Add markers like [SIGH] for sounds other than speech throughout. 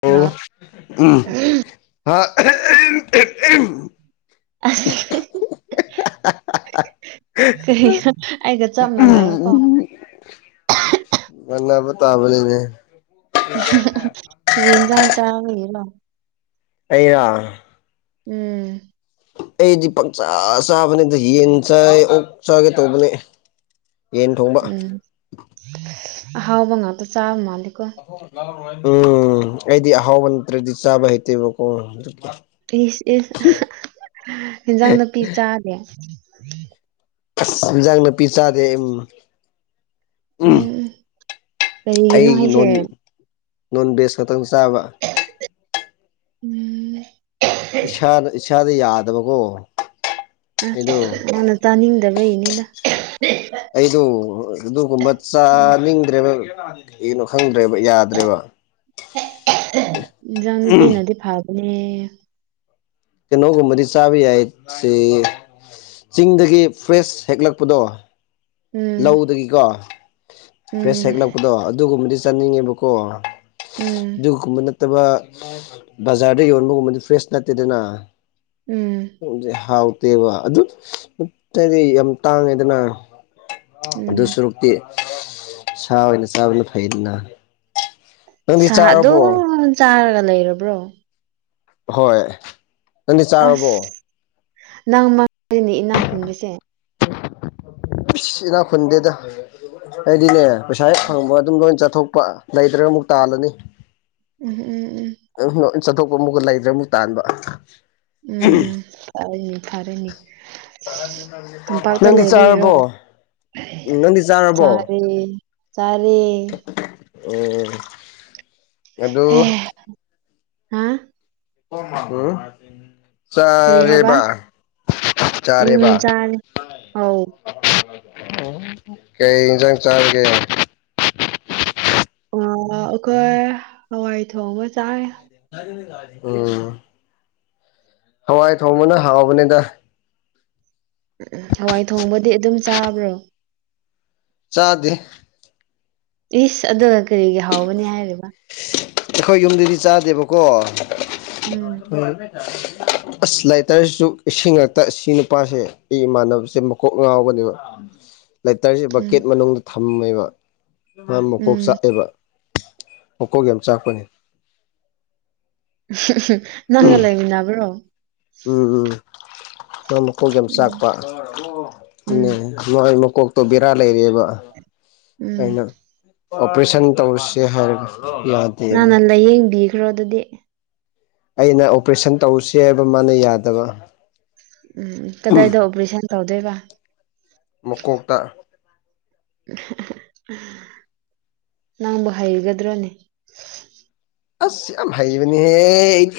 ꯑꯣ ꯍꯥ ꯑ ꯀꯔꯤ ꯑꯩꯒ ꯆꯞ ꯃꯥꯟꯅꯩ ꯀꯣ ꯉꯅꯥꯕ ꯇꯕ ꯂꯩꯅꯦ ꯎ ꯔꯔꯤꯟꯖꯥꯟ ꯆ ꯍꯔ ꯑꯩꯅ ꯎꯝ ꯑꯩꯗꯤ ꯄꯪꯆꯥ ꯆꯥꯕꯅꯦꯗ ꯌꯦꯟ ꯆ ꯑꯣꯛ ꯆꯥꯒꯦ ꯇꯧꯕꯅꯦ ꯌꯦꯟ ꯊꯣꯡꯕ ꯎꯝ ꯍꯥꯎꯕꯉꯗ ꯆꯥꯕ ꯃꯥꯂꯀꯣ ꯎꯝ ꯑꯩꯗꯤ ꯑꯍꯥꯎꯕ ꯅꯠꯇ꯭ꯔꯗꯤ ꯆꯥꯕ ꯍꯩꯇꯦꯕꯀꯣ ꯏꯁ ꯏꯁ ꯏꯟꯖꯥꯡ ꯅꯥꯄꯤ ꯆꯥꯗꯦ ꯑꯁ ꯏꯤꯟꯖꯥꯡ ꯅꯥꯄꯤ ꯆꯥꯗꯦ ꯎꯝ ꯀꯔꯤꯒꯤꯅꯣ ꯑꯩ ꯍꯥꯏꯁꯦ ꯅꯣꯟ ꯅꯣꯟ ꯚꯦꯖ ꯈꯛꯇꯪ ꯆꯥꯕ ꯎꯝ ꯏꯁꯥꯅ ꯏꯁꯥꯗ ꯌꯥꯗꯕꯀꯣ ꯑꯩꯗꯣ ꯑ ꯑꯅ ꯇꯥꯅꯤꯡꯗꯕ ꯏꯅꯤꯗ ꯍ ꯑꯩꯗꯣ ꯑꯗꯨꯒꯨꯝꯕ ꯆꯥꯅꯤꯡꯗ꯭ꯔꯦꯕ ꯀꯒꯤꯩꯅꯣ ꯈꯪꯗ꯭ꯔꯦꯕ ꯌꯥꯗ꯭ꯔꯦꯕ ꯎ ꯎꯝ ꯀꯩꯅꯣꯒꯨꯝꯕꯗꯤ ꯆꯥꯕ ꯌꯥꯏ ꯁꯤ ꯆꯤꯡꯗꯒꯤ ꯐ꯭ꯔꯦꯁ ꯍꯦꯛꯂꯛꯄꯗꯣ ꯎꯝ ꯂꯧꯗꯒꯤꯀꯣ ꯐ꯭ꯔꯦꯁ ꯎꯝ ꯍꯦꯛꯂꯛꯄꯗꯣ ꯑꯗꯨꯒꯨꯝꯕꯗꯤ ꯆꯥꯅꯤꯡꯉꯦꯕꯀꯣ ꯎꯝ ꯑꯗꯨꯒꯨꯝꯕ ꯅꯠꯇꯕ ꯕꯖꯥꯔꯗ ꯌꯣꯟꯕꯒꯨꯝꯕꯗꯤ ꯐ꯭ꯔꯦꯁ ꯅꯠꯇꯦꯗꯅ ꯎꯝ ꯁꯦ ꯍꯥꯎꯇꯦꯕ ꯑꯗꯨꯗꯤ ꯌꯥꯝ ꯇꯥꯡꯉꯦꯗꯅ ꯑꯗꯨ ꯎꯝ ꯁꯨꯔꯨꯛꯇꯤ ꯁꯥ ꯑꯣꯏꯅ ꯆꯥꯕꯅ ꯐꯩꯗꯅ ꯅꯪꯗꯤ ꯁꯥ ꯆꯥꯔꯕꯣ ꯑꯗꯨꯝ ꯆꯥꯔꯒ ꯂꯩꯔꯕ꯭ꯔꯣ ꯍꯣꯏ ꯅꯪꯗꯤ ꯆꯥꯔꯕꯣ ꯑꯁ ꯅꯪ ꯃꯔꯤꯅꯤ ꯏꯅꯥꯈ ꯈꯨꯟꯕꯁꯦ ꯁꯤꯅꯥ ꯈꯨꯨꯟꯗꯦꯗ ꯑꯩꯗꯤꯅꯦ ꯄꯩꯁꯥ ꯍꯦꯛ ꯐꯪꯕ ꯑꯗꯨꯝ ꯂꯣꯏ ꯆꯠꯊꯣꯛꯄ ꯂꯩꯇ꯭ꯔꯒ ꯑꯃꯨꯛ ꯇꯥꯜꯂꯅꯤ ꯎꯝꯝ ꯎꯝ ꯎꯝ ꯎ ꯆꯠꯊꯣꯛꯄ ꯑꯃꯨꯛꯀ ꯂꯩꯗ꯭ꯔꯦ ꯑꯃꯨꯛ ꯇꯥꯟꯕ ꯎꯝ ꯐꯔꯦꯅꯤ ꯐꯔꯦꯅꯤ ꯅꯪꯗꯤ ꯂꯩꯕꯒꯤꯔꯣ ꯆꯥꯔꯕꯣ ꯎꯝ ꯅꯪꯗꯤ ꯆꯥꯔꯕꯣ ꯆꯥꯔꯦ ꯆꯥꯔꯦ ꯎꯝ ꯑꯗꯨ ꯑꯦ ꯍꯥ ꯎ ꯀꯔꯤ ꯍꯥꯏꯕ ꯆꯔꯦꯕ ꯎꯝ ꯆꯔꯦꯕ ꯆꯥꯔꯦ ꯑꯧ ꯀꯩ ꯏꯖꯥꯡ ꯆꯥꯔꯒ ꯑ ꯑꯩꯈꯣꯏ ꯍꯋꯥꯏ ꯊꯣꯡꯕ ꯆꯥꯏ ꯎꯝ ꯍꯋꯥꯏ ꯊꯣꯡꯕꯅ ꯍꯥꯎꯕꯅꯤꯗ ꯎꯝ ꯍꯋꯥꯏ ꯊꯣꯡꯕꯗꯤ ꯑꯗꯨꯝ ꯆꯥꯕ꯭ꯔꯣ ꯆꯥꯗꯦ ꯏꯁ ꯑꯗꯨꯒ ꯀꯔꯤꯒꯤ ꯍꯥꯎꯕꯅꯤ ꯍꯥꯏꯔꯤꯕ ꯑꯩꯈꯣꯏ ꯌꯨꯝꯗꯗꯤ ꯆꯥꯗꯦꯕꯀꯣ ꯎ ꯎꯝ ꯑꯁ ꯂꯥꯏꯇꯔꯁꯤꯁꯨ ꯏꯁꯤꯡꯉꯛꯇ ꯁꯤ ꯅꯨꯄꯥꯁꯦ ꯑꯩ ꯏꯃꯥꯟꯅꯕꯁꯦ ꯃꯀꯣꯛ ꯉꯥꯎꯕꯅꯦꯕ ꯂꯩꯇꯔꯁꯦ ꯎꯝ ꯕꯛꯀꯦꯠ ꯃꯅꯨꯡꯗ ꯊꯝꯃꯦꯕ ꯑ ꯃꯀꯣꯛ ꯎꯝ ꯆꯥꯛꯑꯦꯕ ꯐꯣꯀꯣꯒꯤ ꯌꯥꯝ ꯆꯥꯛꯄꯅꯤ ꯅꯪꯒ ꯂꯩ ꯃꯤꯅꯥꯕ꯭ꯔꯣ ꯎꯝ ꯎꯝ ꯃꯥ ꯃꯈꯣꯡꯒꯤ ꯌꯥꯝ ꯎꯝ ꯆꯥꯛꯄ ꯎ ꯎꯝ ꯃꯣꯏ ꯃꯀꯣꯛꯇꯣ ꯕꯤꯔꯥ ꯂꯩꯔꯦꯕ ꯎꯝ ꯑꯩꯅ ꯑꯣꯄꯔꯦꯁꯟ ꯇꯧꯁꯦ ꯍꯥꯏꯔꯒ ꯌꯥꯗꯦ ꯅꯪꯅ ꯂꯥꯏꯌꯦꯡꯕꯤꯈ꯭ꯔꯣ ꯑꯗꯨꯗꯤ ꯑꯩꯅ ꯑꯣꯄꯔꯦꯁꯟ ꯇꯧꯁꯤ ꯍꯥꯏꯕ ꯃꯥꯅ ꯌꯥꯗꯕ ꯎꯝ ꯀꯗꯥꯏꯗ ꯑꯣꯄꯔꯦꯁꯟ ꯇꯧꯗꯣꯏꯕ ꯃꯀꯣꯛꯇ ꯅꯪꯕꯨ ꯍꯩꯒꯗ꯭ꯔꯣꯅꯦ ꯑꯁ ꯌꯥꯝ ꯍꯩꯃꯤꯅꯤꯍꯦ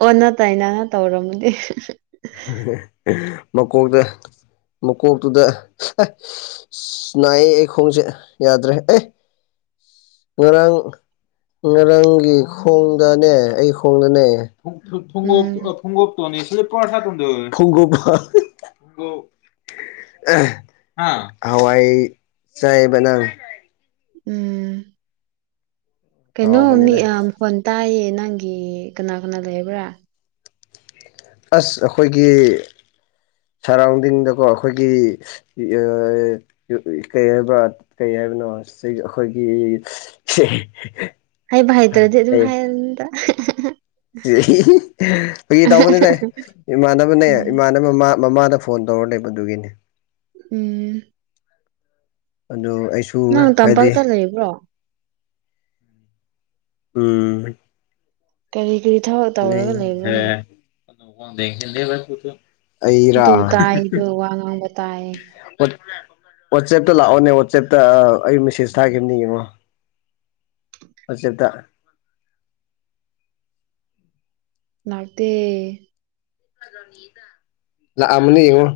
ꯎ ꯑꯣꯟꯅ ꯇꯥꯏꯅꯅ ꯇꯧꯔꯝꯃꯗꯤ ꯃꯀꯣꯛꯇ ꯃꯀꯣꯛꯇꯨꯗ ꯅꯥꯏꯌꯦ ꯑꯩ ꯈꯣꯡꯁꯦ ꯌꯥꯗ꯭ꯔꯦ ꯑꯦ ꯉꯔꯥꯡ ꯉꯔꯥꯡꯒꯤ ꯈꯣꯡꯗꯅꯦ ꯑꯩ ꯈꯣꯡꯗꯅꯦ ꯨꯡ ꯊꯨꯡꯞ ꯎꯝ ꯊꯨꯡꯒꯣꯞꯇꯅꯤꯦ ꯀꯗ ꯐꯒꯣ ꯍꯋꯥꯏ ꯆꯥꯏꯕ ꯅꯪ ꯎꯝ ꯀꯩꯅꯣ ꯃꯤ ꯍꯥꯎꯕꯅꯤꯗ ꯃꯈꯣꯟ ꯇꯥꯏꯌꯦ ꯅꯪꯒꯤ ꯀꯅꯥ ꯀꯅꯥ ꯂꯩꯔꯕ꯭ꯔꯥ ꯑꯁ ꯑꯩꯈꯣꯏꯒꯤ ꯁꯔꯥꯎꯟꯗꯤꯡꯗꯀꯣ ꯑꯩꯈꯣꯏꯒꯤ ꯀꯩ ꯍꯥꯏꯕ꯭ꯔꯥ ꯀꯩ ꯍꯥꯏꯕꯅꯣ ꯑꯩꯈꯣꯏꯒꯤ ꯍ ꯍꯥꯏ ꯥꯏ ꯇ꯭ꯔꯗꯤ ꯑꯗꯨ ꯑꯗꯨ ꯐ ꯑꯩꯣꯏꯒꯤ ꯇꯎꯕꯅꯦ ꯇꯥꯏ ꯏꯃꯥꯟꯅꯕꯅꯦ ꯎꯝ ꯏꯃꯥꯟꯅꯕ ꯃꯃ ꯃꯃꯥꯗ ꯐꯣꯟ ꯇꯧꯔ ꯂꯩꯕꯗꯨꯒꯤꯅꯤ ꯎꯝ ꯑꯗꯨ ꯑꯩꯁꯨ ꯅꯪ ꯇꯝꯄꯥꯛ ꯍꯥꯏꯗꯤ ꯇꯔꯗ ꯏꯕ꯭ꯔꯣ ꯎꯝ ꯀꯔꯤ ꯀꯔꯤ ꯊꯕꯛ ꯇꯧꯔꯒ ꯂꯩꯔꯣꯅꯤ ꯗꯦ ꯑꯩꯔ ꯑꯗꯨ ꯇꯥꯏꯗꯣ ꯋꯥ ꯉꯥꯡꯕ ꯇꯥꯏ ꯋꯥꯆꯦꯞꯇ ꯂꯥꯛꯑꯣꯅꯦ ꯋꯥꯆꯦꯞꯇ ꯑꯩ ꯃꯦꯁꯦꯁ ꯊꯥꯈꯤꯕꯅꯦ ꯌꯦꯡꯉꯣ ꯍꯧꯖꯤꯗ ꯂꯅꯥꯥꯛꯇꯦ ꯑꯅꯤꯉ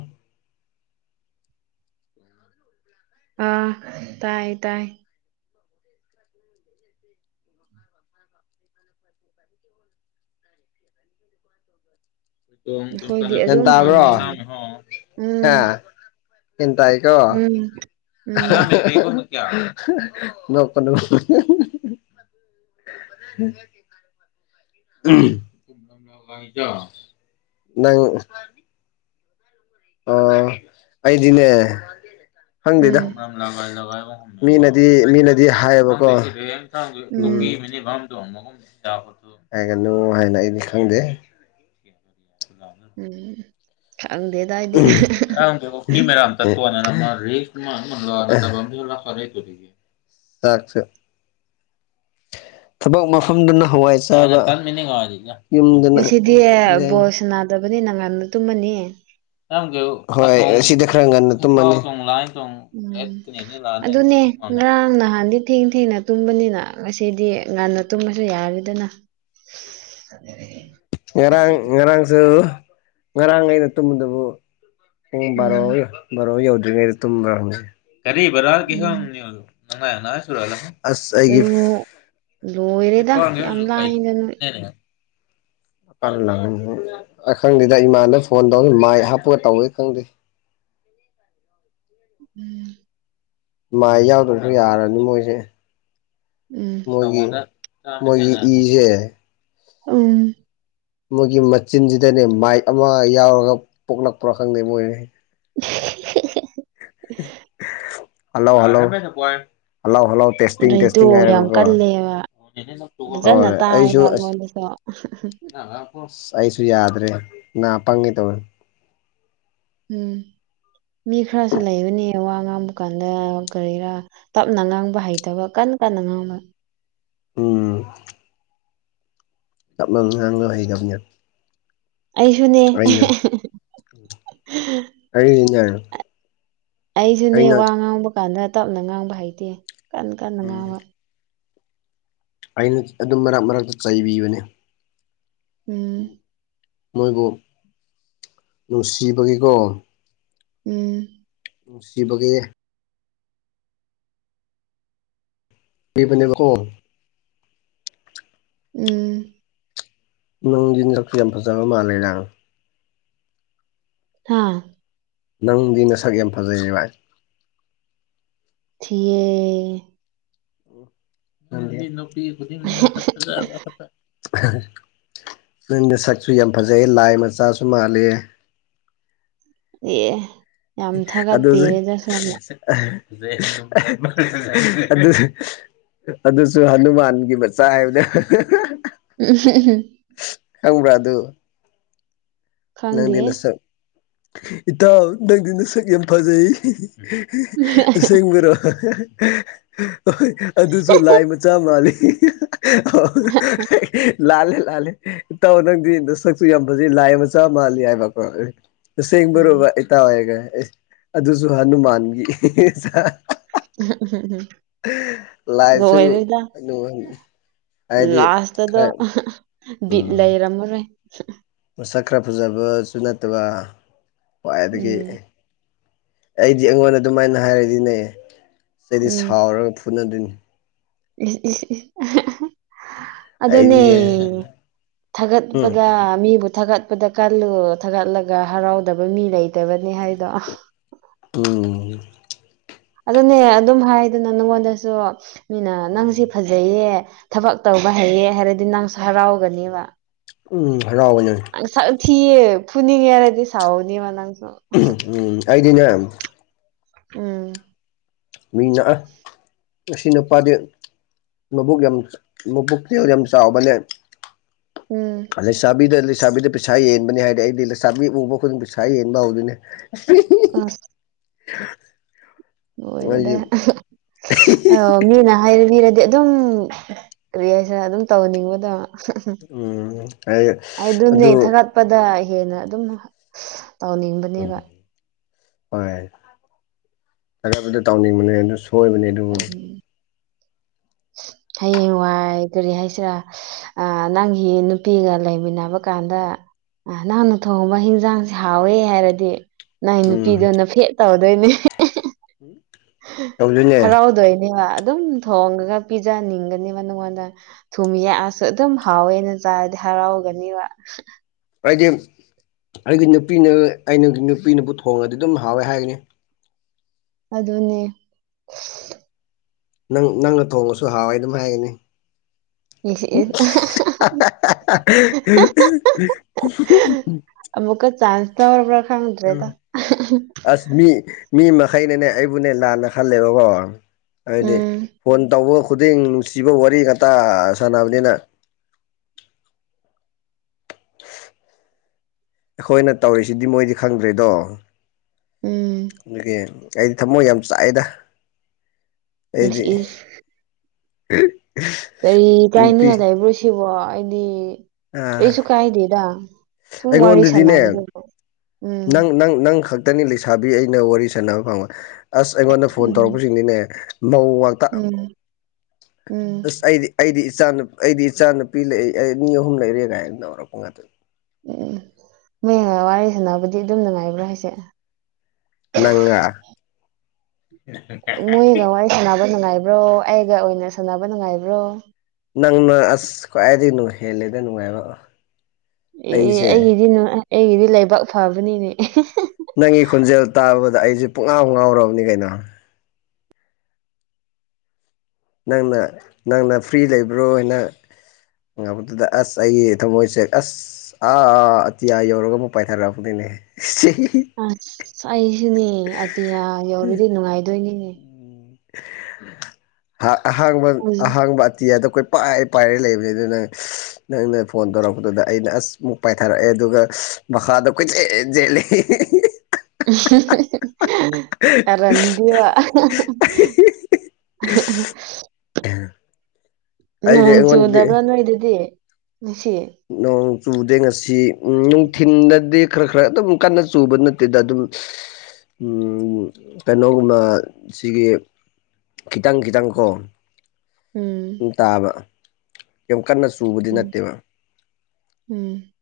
ꯑꯥ ꯇꯥꯏ ꯇꯥꯏ [INAUDIBLE] [INAUDIBLE] ꯑꯩꯈꯣꯏꯗꯤ ꯑꯗꯨꯝ ꯍꯥꯡꯅꯩꯌꯦ ꯎꯝ ꯟ꯭ꯔꯣ ꯎꯝ ꯍꯟꯇ ꯎꯝ ꯑꯣ ꯅꯀꯅ ꯅꯪ ꯑꯣ ꯑꯩꯗꯤꯅꯦ ꯍꯪꯗꯦꯗ ꯎꯝ ꯃꯤꯅꯗꯤ ꯃꯤꯅꯗꯤ ꯍꯥꯏꯌꯦꯕꯀꯣ ꯎꯝ ꯍꯥꯏꯒꯅꯨ ꯍꯥꯏꯅ ꯑꯩꯗꯤ ꯈꯪꯗꯦ [UNINTELLIGIBLE] ꯎꯝ ꯈꯪꯗꯦ ꯌꯥ ꯀꯀꯣ ꯍ ꯃ ꯔꯝꯣ ꯔꯦꯂꯔꯦ ꯁꯥꯠꯆ ꯊꯕꯛ ꯃꯐꯝꯗꯨꯅ ꯍꯋꯥꯏ ꯆꯥꯔ ꯉꯁꯤꯗꯤ ꯕꯣꯁ ꯅꯥꯗꯕꯅꯤ ꯅꯉꯥꯟꯅ ꯇꯨꯝꯃꯅꯤ ꯍꯣꯏ ꯁꯤꯗ ꯈꯔ ꯉꯟꯅ ꯇꯨꯝꯃꯅꯤ ꯎꯝ ꯑꯗꯨꯅꯦ ꯉꯔꯥꯡ ꯅꯍꯥꯟꯗꯤ ꯊꯦꯡꯅ ꯊꯦꯡꯅ ꯇꯨꯝꯕꯅꯤꯅ ꯉꯁꯤꯗꯤ ꯉꯟꯅ ꯇꯨꯝꯕꯁꯨ ꯌꯥꯔꯤꯗꯅ ꯉꯔꯥꯡ ꯉꯔꯥꯡꯁꯨ ꯉꯔꯥꯡ ꯑꯩꯅ ꯇꯨꯝꯕꯗꯕꯨ ꯎ ꯕꯥꯔꯣ ꯎꯝ ꯕꯥꯔꯣ ꯌꯧꯗ꯭ꯔꯤꯉꯩꯗ ꯇꯨꯝꯕꯦ ꯀ ꯕꯔꯥ ꯎꯝ ꯅꯪꯉꯥꯏꯅꯥ ꯁꯨꯔꯂ ꯑꯁ ꯀꯩꯅꯣ ꯂꯣꯏꯔꯦꯗ ꯑꯩꯒꯤꯐꯄꯒꯦ ꯌꯥꯝ ꯍꯧ ꯀ ꯂꯩ ꯂꯥꯏꯗ ꯅꯣꯏ ꯄ ꯂꯥꯛꯅꯤ ꯑꯈꯪꯗꯦꯗ ꯏꯃꯥꯟꯗ ꯐꯣꯟ ꯇꯧꯅ ꯃꯥꯏ ꯍꯥꯞꯄꯒ ꯇꯧꯋꯦ ꯈꯪꯗꯦ ꯎꯝ ꯃꯥꯏ ꯌꯥꯎꯗ꯭ꯔꯁꯨ ꯌꯥꯔꯅꯤ ꯃꯣꯏꯁꯦ ꯎꯝ ꯃꯣꯏꯒꯤ ꯃꯣꯏꯒꯤ ꯏꯁꯦ ꯎꯝ ꯃꯣꯏꯒꯤ ꯃꯆꯤꯟꯁꯤꯗꯅꯦ ꯃꯥꯏꯞ ꯑꯃ ꯌꯥꯎꯔꯒ ꯄꯣꯛꯂꯛꯄ꯭ꯔꯥ ꯈꯪꯗꯦ ꯃꯣꯏꯅ [UNINTELLIGIBLE] hello hello hello hello testing ꯑꯗꯩꯗꯣ ꯇꯦꯁꯇꯤꯡ ꯌꯥꯝ ꯍꯥꯏꯔꯒꯀꯣ ꯀꯜꯂꯦꯕ ꯐꯖꯅ ꯍꯣꯏ ꯑꯩꯁꯨ ꯇꯥꯏꯕ ꯑꯁ ꯑꯩꯉꯣꯟꯗꯁꯨ ꯑꯁ ꯑꯩꯁꯨ ꯌꯥꯗ꯭ꯔꯦ ꯄꯪꯉꯦ ꯇꯧꯅꯤ ꯎꯝ ꯃꯤ ꯈꯔꯁꯨ ꯂꯩꯕꯅꯦ ꯋꯥ ꯉꯥꯡꯕ ꯀꯥꯟꯗ ꯀꯔꯤꯔꯥ ꯇꯞꯅ ꯉꯥꯡꯕ ꯍꯩꯇꯕ ꯀꯟꯅ ꯀꯟꯅ ꯉꯥꯡꯕ ꯎꯝ ꯀꯞꯅ ꯉꯥꯡꯂꯣ ꯍꯩꯒꯝꯕꯅꯦ ꯑꯩꯁꯨꯅꯦ ꯑꯩꯅꯦ ꯑꯩꯁꯨꯅꯦ ꯋꯥ ꯉꯥꯡꯕ ꯀꯥꯟꯗ ꯇꯞꯅ ꯉꯥꯡꯕ ꯍꯩꯇꯦ ꯀꯟ ꯀꯟꯅ ꯎꯝ ꯉꯥꯡꯕ ꯑꯩꯅ ꯑꯗꯨꯝ ꯃꯔꯛ ꯃꯔꯛꯇ ꯆꯩꯕꯤꯕꯅꯤ ꯎꯝ ꯃꯣꯏꯕꯨ ꯅꯨꯡꯁꯤꯕꯒꯤꯀꯣ ꯎꯝ ꯅꯨꯡꯁꯤꯕꯒꯤ ꯍꯩꯕꯅꯦꯕꯀꯣ ꯎꯝ ꯅꯪꯗꯤ ꯅꯈꯨ ꯌꯥꯝ ꯐꯖꯕ ꯃꯥꯜꯂꯦꯗꯥꯡ ꯍꯥꯥ ꯅꯪꯗꯤ ꯅꯁꯛ ꯌꯥꯝ ꯐꯖꯩꯌꯦ ꯚꯥꯏ ꯊꯤꯌꯦ ꯅꯪꯗꯤ ꯅꯨꯄꯤ ꯈꯨꯗꯤꯡ ꯅꯁꯛ ꯐꯖꯕ ꯉꯥꯛꯇ ꯅꯪ ꯅꯁꯛꯁꯨ ꯌꯥꯝ ꯐꯖꯩꯌꯦ ꯂꯥꯏ ꯃꯆꯥꯁꯨ ꯃꯥꯂꯤꯌꯦ ꯑꯦ ꯌꯥꯝ ꯑꯗꯨꯖꯨ ꯊꯥꯒꯠꯄꯤꯔꯦꯗ ꯁꯣꯝꯅ ꯑꯗꯨꯖꯨ ꯑꯗꯨꯁꯨ ꯍꯟꯅꯨꯃꯥꯟꯒꯤ ꯃꯆꯥ ꯍꯥꯏꯕꯅꯦ ꯎꯝ ꯍꯨꯝ ꯍꯨꯝ ꯈꯪꯕ꯭ꯔꯥ ꯑꯗꯨ ꯈꯪꯗꯦ ꯅꯪꯗꯤ ꯅꯁꯛ ꯏꯇꯥꯎ ꯅꯪꯗꯤ ꯅꯁꯛ ꯌꯥꯝ ꯐꯖꯩ ꯑꯁꯦꯡꯕꯔꯣ ꯍꯣꯏ ꯑꯗꯨꯁꯨ ꯂꯥꯏ ꯃꯆꯥ ꯃꯥꯜꯂꯤ ꯂꯥꯜꯂꯦ ꯂꯥꯜꯂꯦ ꯏꯇꯥꯎ ꯅꯪꯗꯤ ꯅꯁꯛꯁꯨ ꯌꯥꯝ ꯐꯖꯩ ꯂꯥꯏ ꯃꯆꯥ ꯃꯥꯜꯂꯤ ꯍꯥꯏꯕ ꯀꯣ ꯇꯁꯦꯡꯕꯔꯣ ꯎꯝ ꯕꯥꯏ ꯏꯇꯥꯥꯎꯍꯥꯏꯔꯒ ꯑꯦ ꯑꯗꯨꯁꯨ ꯍꯅꯨꯃꯥꯟꯒꯤ ꯃꯆꯥ ꯂꯥꯏꯁꯨ ꯂꯣꯏꯔꯦꯗ ꯍꯅꯨꯃꯥꯟ ꯍꯥꯏꯗꯤ ꯂꯥꯁꯇꯗ ꯈꯔ ꯕꯤꯠ ꯎꯝ ꯂꯩꯔꯝꯃꯔꯣꯏ ꯃꯁꯛ ꯈꯔ ꯐꯖꯕꯁꯨ ꯅꯠꯇꯕ ꯈ꯭ꯋꯥꯏꯗꯒꯤ ꯎꯝ ꯑꯩꯗꯤ ꯑꯩꯉꯣꯟꯗ ꯑꯗꯨꯃꯥꯏꯅ ꯍꯥꯏꯔꯗꯤꯅꯦ ꯑꯩꯗꯤ ꯎꯝ ꯁꯥꯎꯔꯒ ꯐꯨꯅꯗꯣꯏꯅꯤ ꯏꯁ ꯏꯁ ꯏꯁ ꯑꯗꯨꯅꯦ ꯑꯩꯗꯤ ꯎꯝ ꯊꯥꯒꯠꯄꯗ ꯃꯤꯕꯨ ꯊꯥꯒꯠ ꯗꯀꯜꯂꯤꯌꯨ ꯊꯥꯒꯠꯂꯒ ꯍꯔꯥꯎꯗꯕ ꯃꯤ ꯂꯩꯇꯕꯅꯤ ꯍꯥꯏꯗꯣ ꯎꯝ ꯑꯗꯨꯅꯦ ꯑꯗꯨꯝ ꯍꯥꯏꯗꯅ ꯅꯪꯉꯣꯟꯗꯁꯨ ꯃꯤꯅ ꯎꯝ ꯅꯪꯁꯤ ꯐꯖꯩꯌꯦ ꯊꯕꯛ ꯇꯧꯕ ꯍꯩꯌꯦ ꯍꯥꯏꯔꯗꯤ ꯅꯪꯁꯨ ꯍꯔꯥꯎꯒꯅꯦꯕ ꯎꯝ ꯍꯔꯥꯎꯕꯅꯦ ꯅꯪ ꯁꯛ ꯊꯤꯌꯦ ꯐꯨꯅꯤꯡꯉꯦ ꯍꯥꯏꯔꯗꯤ ꯁꯥꯥꯎꯒꯅꯤꯕ ꯅꯪꯁꯨ ꯎꯝ ꯑꯩꯗꯤꯅꯦ ꯎꯝ ꯃꯤꯅ ꯑ ꯑꯁꯤ ꯅꯨꯄꯥꯗꯤ ꯃꯕꯨꯛ ꯌꯥꯝ ꯃꯕꯨꯛ ꯌꯥꯝ ꯆꯥꯎꯕꯅꯦ ꯎꯝ ꯂꯩꯁꯥꯕꯤꯗ ꯂꯩꯁꯥꯕꯤꯗ ꯄꯤꯁꯥ ꯌꯦꯟꯕꯅꯤ ꯍꯥꯏꯗꯤ ꯑꯩꯗꯤ ꯂꯩꯁꯥꯕꯤ ꯎꯕ ꯈꯨꯗꯤꯡ ꯄꯩꯁꯥ ꯌꯦꯟꯕ ꯍꯧꯗꯣꯏꯅꯦ ꯑ ꯑꯩꯗꯤ ꯂꯣꯏꯔꯦꯗ ꯑꯧ ꯃꯤꯅ ꯍꯥꯏꯔꯤ ꯃꯤꯔꯗꯤ ꯑꯗꯨꯝ ꯀꯔꯤ ꯍꯥꯏꯁ ꯑꯗꯨꯝ ꯇꯧꯍꯟꯅꯤꯡꯕꯗꯣ ꯑꯩ ꯑꯗꯨꯅꯤ ꯑꯗꯨ ꯏ ꯊꯒꯠ ꯀꯄꯗ ꯍꯦꯟꯅ ꯑꯗꯨꯝ ꯇꯧꯅꯤꯡꯕꯅꯦꯕ ꯍꯣꯏ ꯊꯒꯠꯄꯗ ꯇꯧꯅꯤꯡꯕꯅꯦ ꯑꯗꯨ ꯁꯣꯏꯕꯅꯦ ꯑꯗꯨꯕꯨ ꯎꯝ [INAUDIBLE] ꯍꯌꯦꯡ ꯋꯥꯏ ꯀꯔꯤ ꯍꯥꯏꯁꯤꯔꯥ ꯑ ꯅꯪꯒꯤ ꯅꯨꯄꯤꯒ ꯂꯩꯃꯤꯟꯅꯕ ꯀꯥꯟꯗ ꯑ ꯅꯪꯅ ꯊꯣꯡꯕ ꯍꯦꯟꯖꯥꯡꯁꯦ ꯍꯥꯎꯋꯦ ꯍꯥꯏꯔꯗꯤ ꯃꯥꯏ ꯎꯝ ꯅꯨꯄꯤꯗꯣꯅ ꯐꯦꯠ ꯇꯧꯗꯣꯏꯅꯤ ꯍꯨꯝ ꯍꯔꯥꯎꯗꯣꯏꯅꯦꯕ ꯑꯗꯨꯝ ꯊꯣꯡꯉꯒ ꯄꯤꯖꯅꯤꯡꯒꯅꯦꯕ ꯅꯉꯣꯟꯗ ꯊꯨꯝ ꯌꯥꯛꯑꯁꯨ ꯑꯗꯨꯝ ꯍꯥꯎꯋꯦꯅ ꯆꯥꯔꯗꯤ ꯍꯔꯥꯎꯒꯅꯤꯕ ꯑꯩꯗꯤꯝ ꯑꯩꯒꯤ ꯅꯨꯄꯤꯅ ꯑꯩꯅ ꯅꯨꯄꯤꯅꯕꯨ ꯊꯣꯡꯉꯗꯤ ꯑꯗꯨꯝ ꯍꯥꯎꯋꯦ ꯍꯥꯏꯒꯅꯤ ꯑꯗꯨꯗꯅꯦ ꯅꯪ ꯅꯪꯅ ꯊꯣꯡꯕꯁꯨ ꯍꯥꯎꯋꯏ ꯑꯗꯨꯝ ꯍꯥꯏꯒꯅꯤ ꯏꯁ ꯏꯁ [UNINTELLIGIBLE] ꯃꯛꯀ ꯆꯥꯟꯁ ꯊꯔꯔꯕꯔ ꯈꯪꯇ꯭ꯔꯦ ꯑꯁ ꯃꯤ ꯃꯤ ꯃꯈꯩꯅꯅꯦ ꯑꯩꯕꯨꯅꯦ ꯂꯥꯟꯅ ꯈꯜꯂꯦꯕꯀꯣ ꯍꯥꯏꯗꯤ ꯎꯝ ꯐꯣꯟ ꯇꯧꯕ ꯈꯨꯗꯤꯡ ꯅꯨꯡꯁꯤꯕ ꯋꯥꯔꯤ ꯉꯇ ꯁꯥꯟꯅꯕꯅꯤꯅ ꯑꯩꯈꯣꯏꯅ ꯇꯧꯔꯤꯁꯤꯗꯤ ꯃꯣꯏꯗꯤ ꯈꯪꯗ꯭ꯔꯦꯗꯣ ꯎꯝ ꯑꯗꯨꯒꯤ ꯑꯩꯗꯤ ꯊꯃꯣꯏ ꯌꯥꯝ ꯆꯥꯛꯦꯗ [UNINTELLIGIBLE] ꯑꯦꯔꯤ ꯀꯥꯏꯅꯤ ꯅꯨꯄꯤ ꯍꯥꯏꯜꯂꯦꯕ ꯁꯤꯕꯣ ꯑꯩꯗꯤ ꯑꯥ ꯀꯩꯁꯨ ꯀꯥꯏꯗꯦꯗ ꯁꯨꯝ ꯋꯥꯔꯤ ꯑꯩꯉꯣꯟꯗꯗꯤꯅꯦ ꯁꯥꯟꯅꯕꯗꯨꯕꯣ ꯅꯪ ꯅꯪ ꯅꯪ ꯈꯛꯇꯅꯤ ꯂꯩꯁꯥꯕꯤ ꯑꯩꯅ ꯋꯥꯔꯤ ꯁꯥꯟꯅꯕ ꯐꯪꯉ ꯑꯁ ꯑꯩꯉꯣꯟꯗ ꯐꯣꯟ ꯎꯝ ꯇꯧꯔꯛꯄꯁꯤꯡꯅꯤꯅꯦ ꯃꯧ ꯉꯥꯛꯇ ꯎꯝ ꯑꯁ ꯎꯝ ꯑꯩꯗꯤ ꯑꯩꯗꯤ ꯏꯆꯥ ꯑꯩꯗꯤ ꯏꯆꯥ ꯅꯨꯨꯄꯤ ꯂꯩ ꯑꯩ ꯃꯤ ꯑꯍꯨꯝ ꯂꯩꯔꯦ ꯀꯥꯏꯅ ꯂꯧꯧꯔꯛꯄ ꯉꯥꯛꯇꯅꯤ ꯎꯝ ꯃ ꯋꯥꯔꯤ ꯁꯥꯟꯅꯕꯗꯤ ꯑꯗꯨꯝ ꯅꯨꯡꯉꯥꯏꯕ꯭ꯔꯥ ꯍꯥꯏꯁꯦ ꯅꯪꯒꯥꯥ ꯃꯣꯏꯒ ꯋꯥꯔꯤ ꯁꯥꯟꯅꯕ ꯅꯨꯡꯉꯥꯏꯕ꯭ꯔꯣ ꯑꯩꯒ ꯑꯣꯏꯅ ꯁꯥꯟꯅꯕ ꯅꯨꯡꯉꯥꯏꯕ꯭ꯔꯣ ꯅꯪꯅ ꯑꯁ ꯈ꯭ꯋꯥꯏꯗꯒꯤ ꯍꯦꯂꯦꯗ ꯅꯨꯡꯉꯥꯏꯕ ꯑꯦ ꯑꯩꯁꯦ ꯑꯩꯒꯤꯗꯤ ꯑꯩꯒꯤꯗꯤ ꯂꯩꯕꯥꯛ ꯐꯕꯅꯤꯅꯦ ꯅꯪꯒꯤ ꯈꯣꯟꯖꯦꯜ ꯇꯥꯕꯗ ꯑꯩꯁꯦ ꯄꯨꯡꯉꯥꯎ ꯉꯥꯎꯔꯕꯅꯤ ꯀꯩꯅꯣ ꯅꯪꯅ ꯅꯪꯅ ꯐ꯭ꯔꯤ ꯂꯩꯕ꯭ꯔꯣ ꯍꯥꯏꯅ ꯉꯕꯗꯨꯗ ꯑꯁ ꯑꯩꯒꯤ ꯊꯃꯣꯏꯁꯦ ꯑꯁ ꯑꯁ ꯑꯥꯥ ꯑꯇꯤꯌꯥ ꯌꯧꯔꯒ ꯑꯃꯨꯛ ꯄꯥꯏꯊꯔꯛꯄꯅꯤꯅꯦ ꯁꯤ ꯑꯁ ꯑꯩꯁꯤꯅꯦ ꯑꯇꯤꯌꯥ ꯌꯧꯔꯗꯤ ꯅꯨꯡꯉꯥꯏꯗꯣꯏꯅꯤ ꯎ ꯑꯍꯥꯡꯕ ꯎꯝ ꯑꯍꯥꯡꯕ ꯑꯇꯤ ꯀꯣꯏ ꯄꯥꯏ ꯄꯥꯏꯔ ꯂꯩꯕꯅꯤ ꯑꯗꯨꯅꯪ ꯅꯪꯅ ꯐꯣꯟ ꯇꯧꯔꯛꯄꯗꯨꯗ ꯑꯩꯅ ꯑꯁ ꯑꯃꯨꯛ ꯄꯥꯏꯊꯥꯔꯛꯑꯦ ꯑꯗꯨꯒ ꯃꯈꯥꯗꯣ ꯀꯨꯆꯦꯜ ꯆꯦꯜꯂꯦ ꯀꯥꯔꯟꯗꯤ [UNINTELLIGIBLE] ꯑꯩꯗꯤ ꯅꯣꯡ ꯑꯩꯉꯣꯟꯗꯗꯤ ꯆꯨꯗꯕ꯭ꯔꯥ ꯅꯣꯏꯗꯗꯤ ꯉꯁꯤ ꯅꯣꯡ ꯆꯨꯗꯦ ꯉꯁꯤ ꯅꯨꯡꯊꯤꯜꯗꯗꯤ ꯈꯔ ꯈꯔ ꯑꯗꯨꯝ ꯀꯟꯅ ꯆꯨꯕ ꯅꯠꯇꯦꯗ ꯑꯗꯨꯝ ꯀꯩꯅꯣꯒꯨꯝꯕ ꯁꯤꯒꯤ ꯈꯤꯇꯪ ꯈꯤꯇꯪ ꯀꯣ ꯎꯝ ꯇꯥꯕ ꯌꯥꯝ ꯀꯟꯅ ꯆꯨꯕꯗꯤ ꯎꯝ ꯅꯠꯇꯦꯕ ꯎꯝ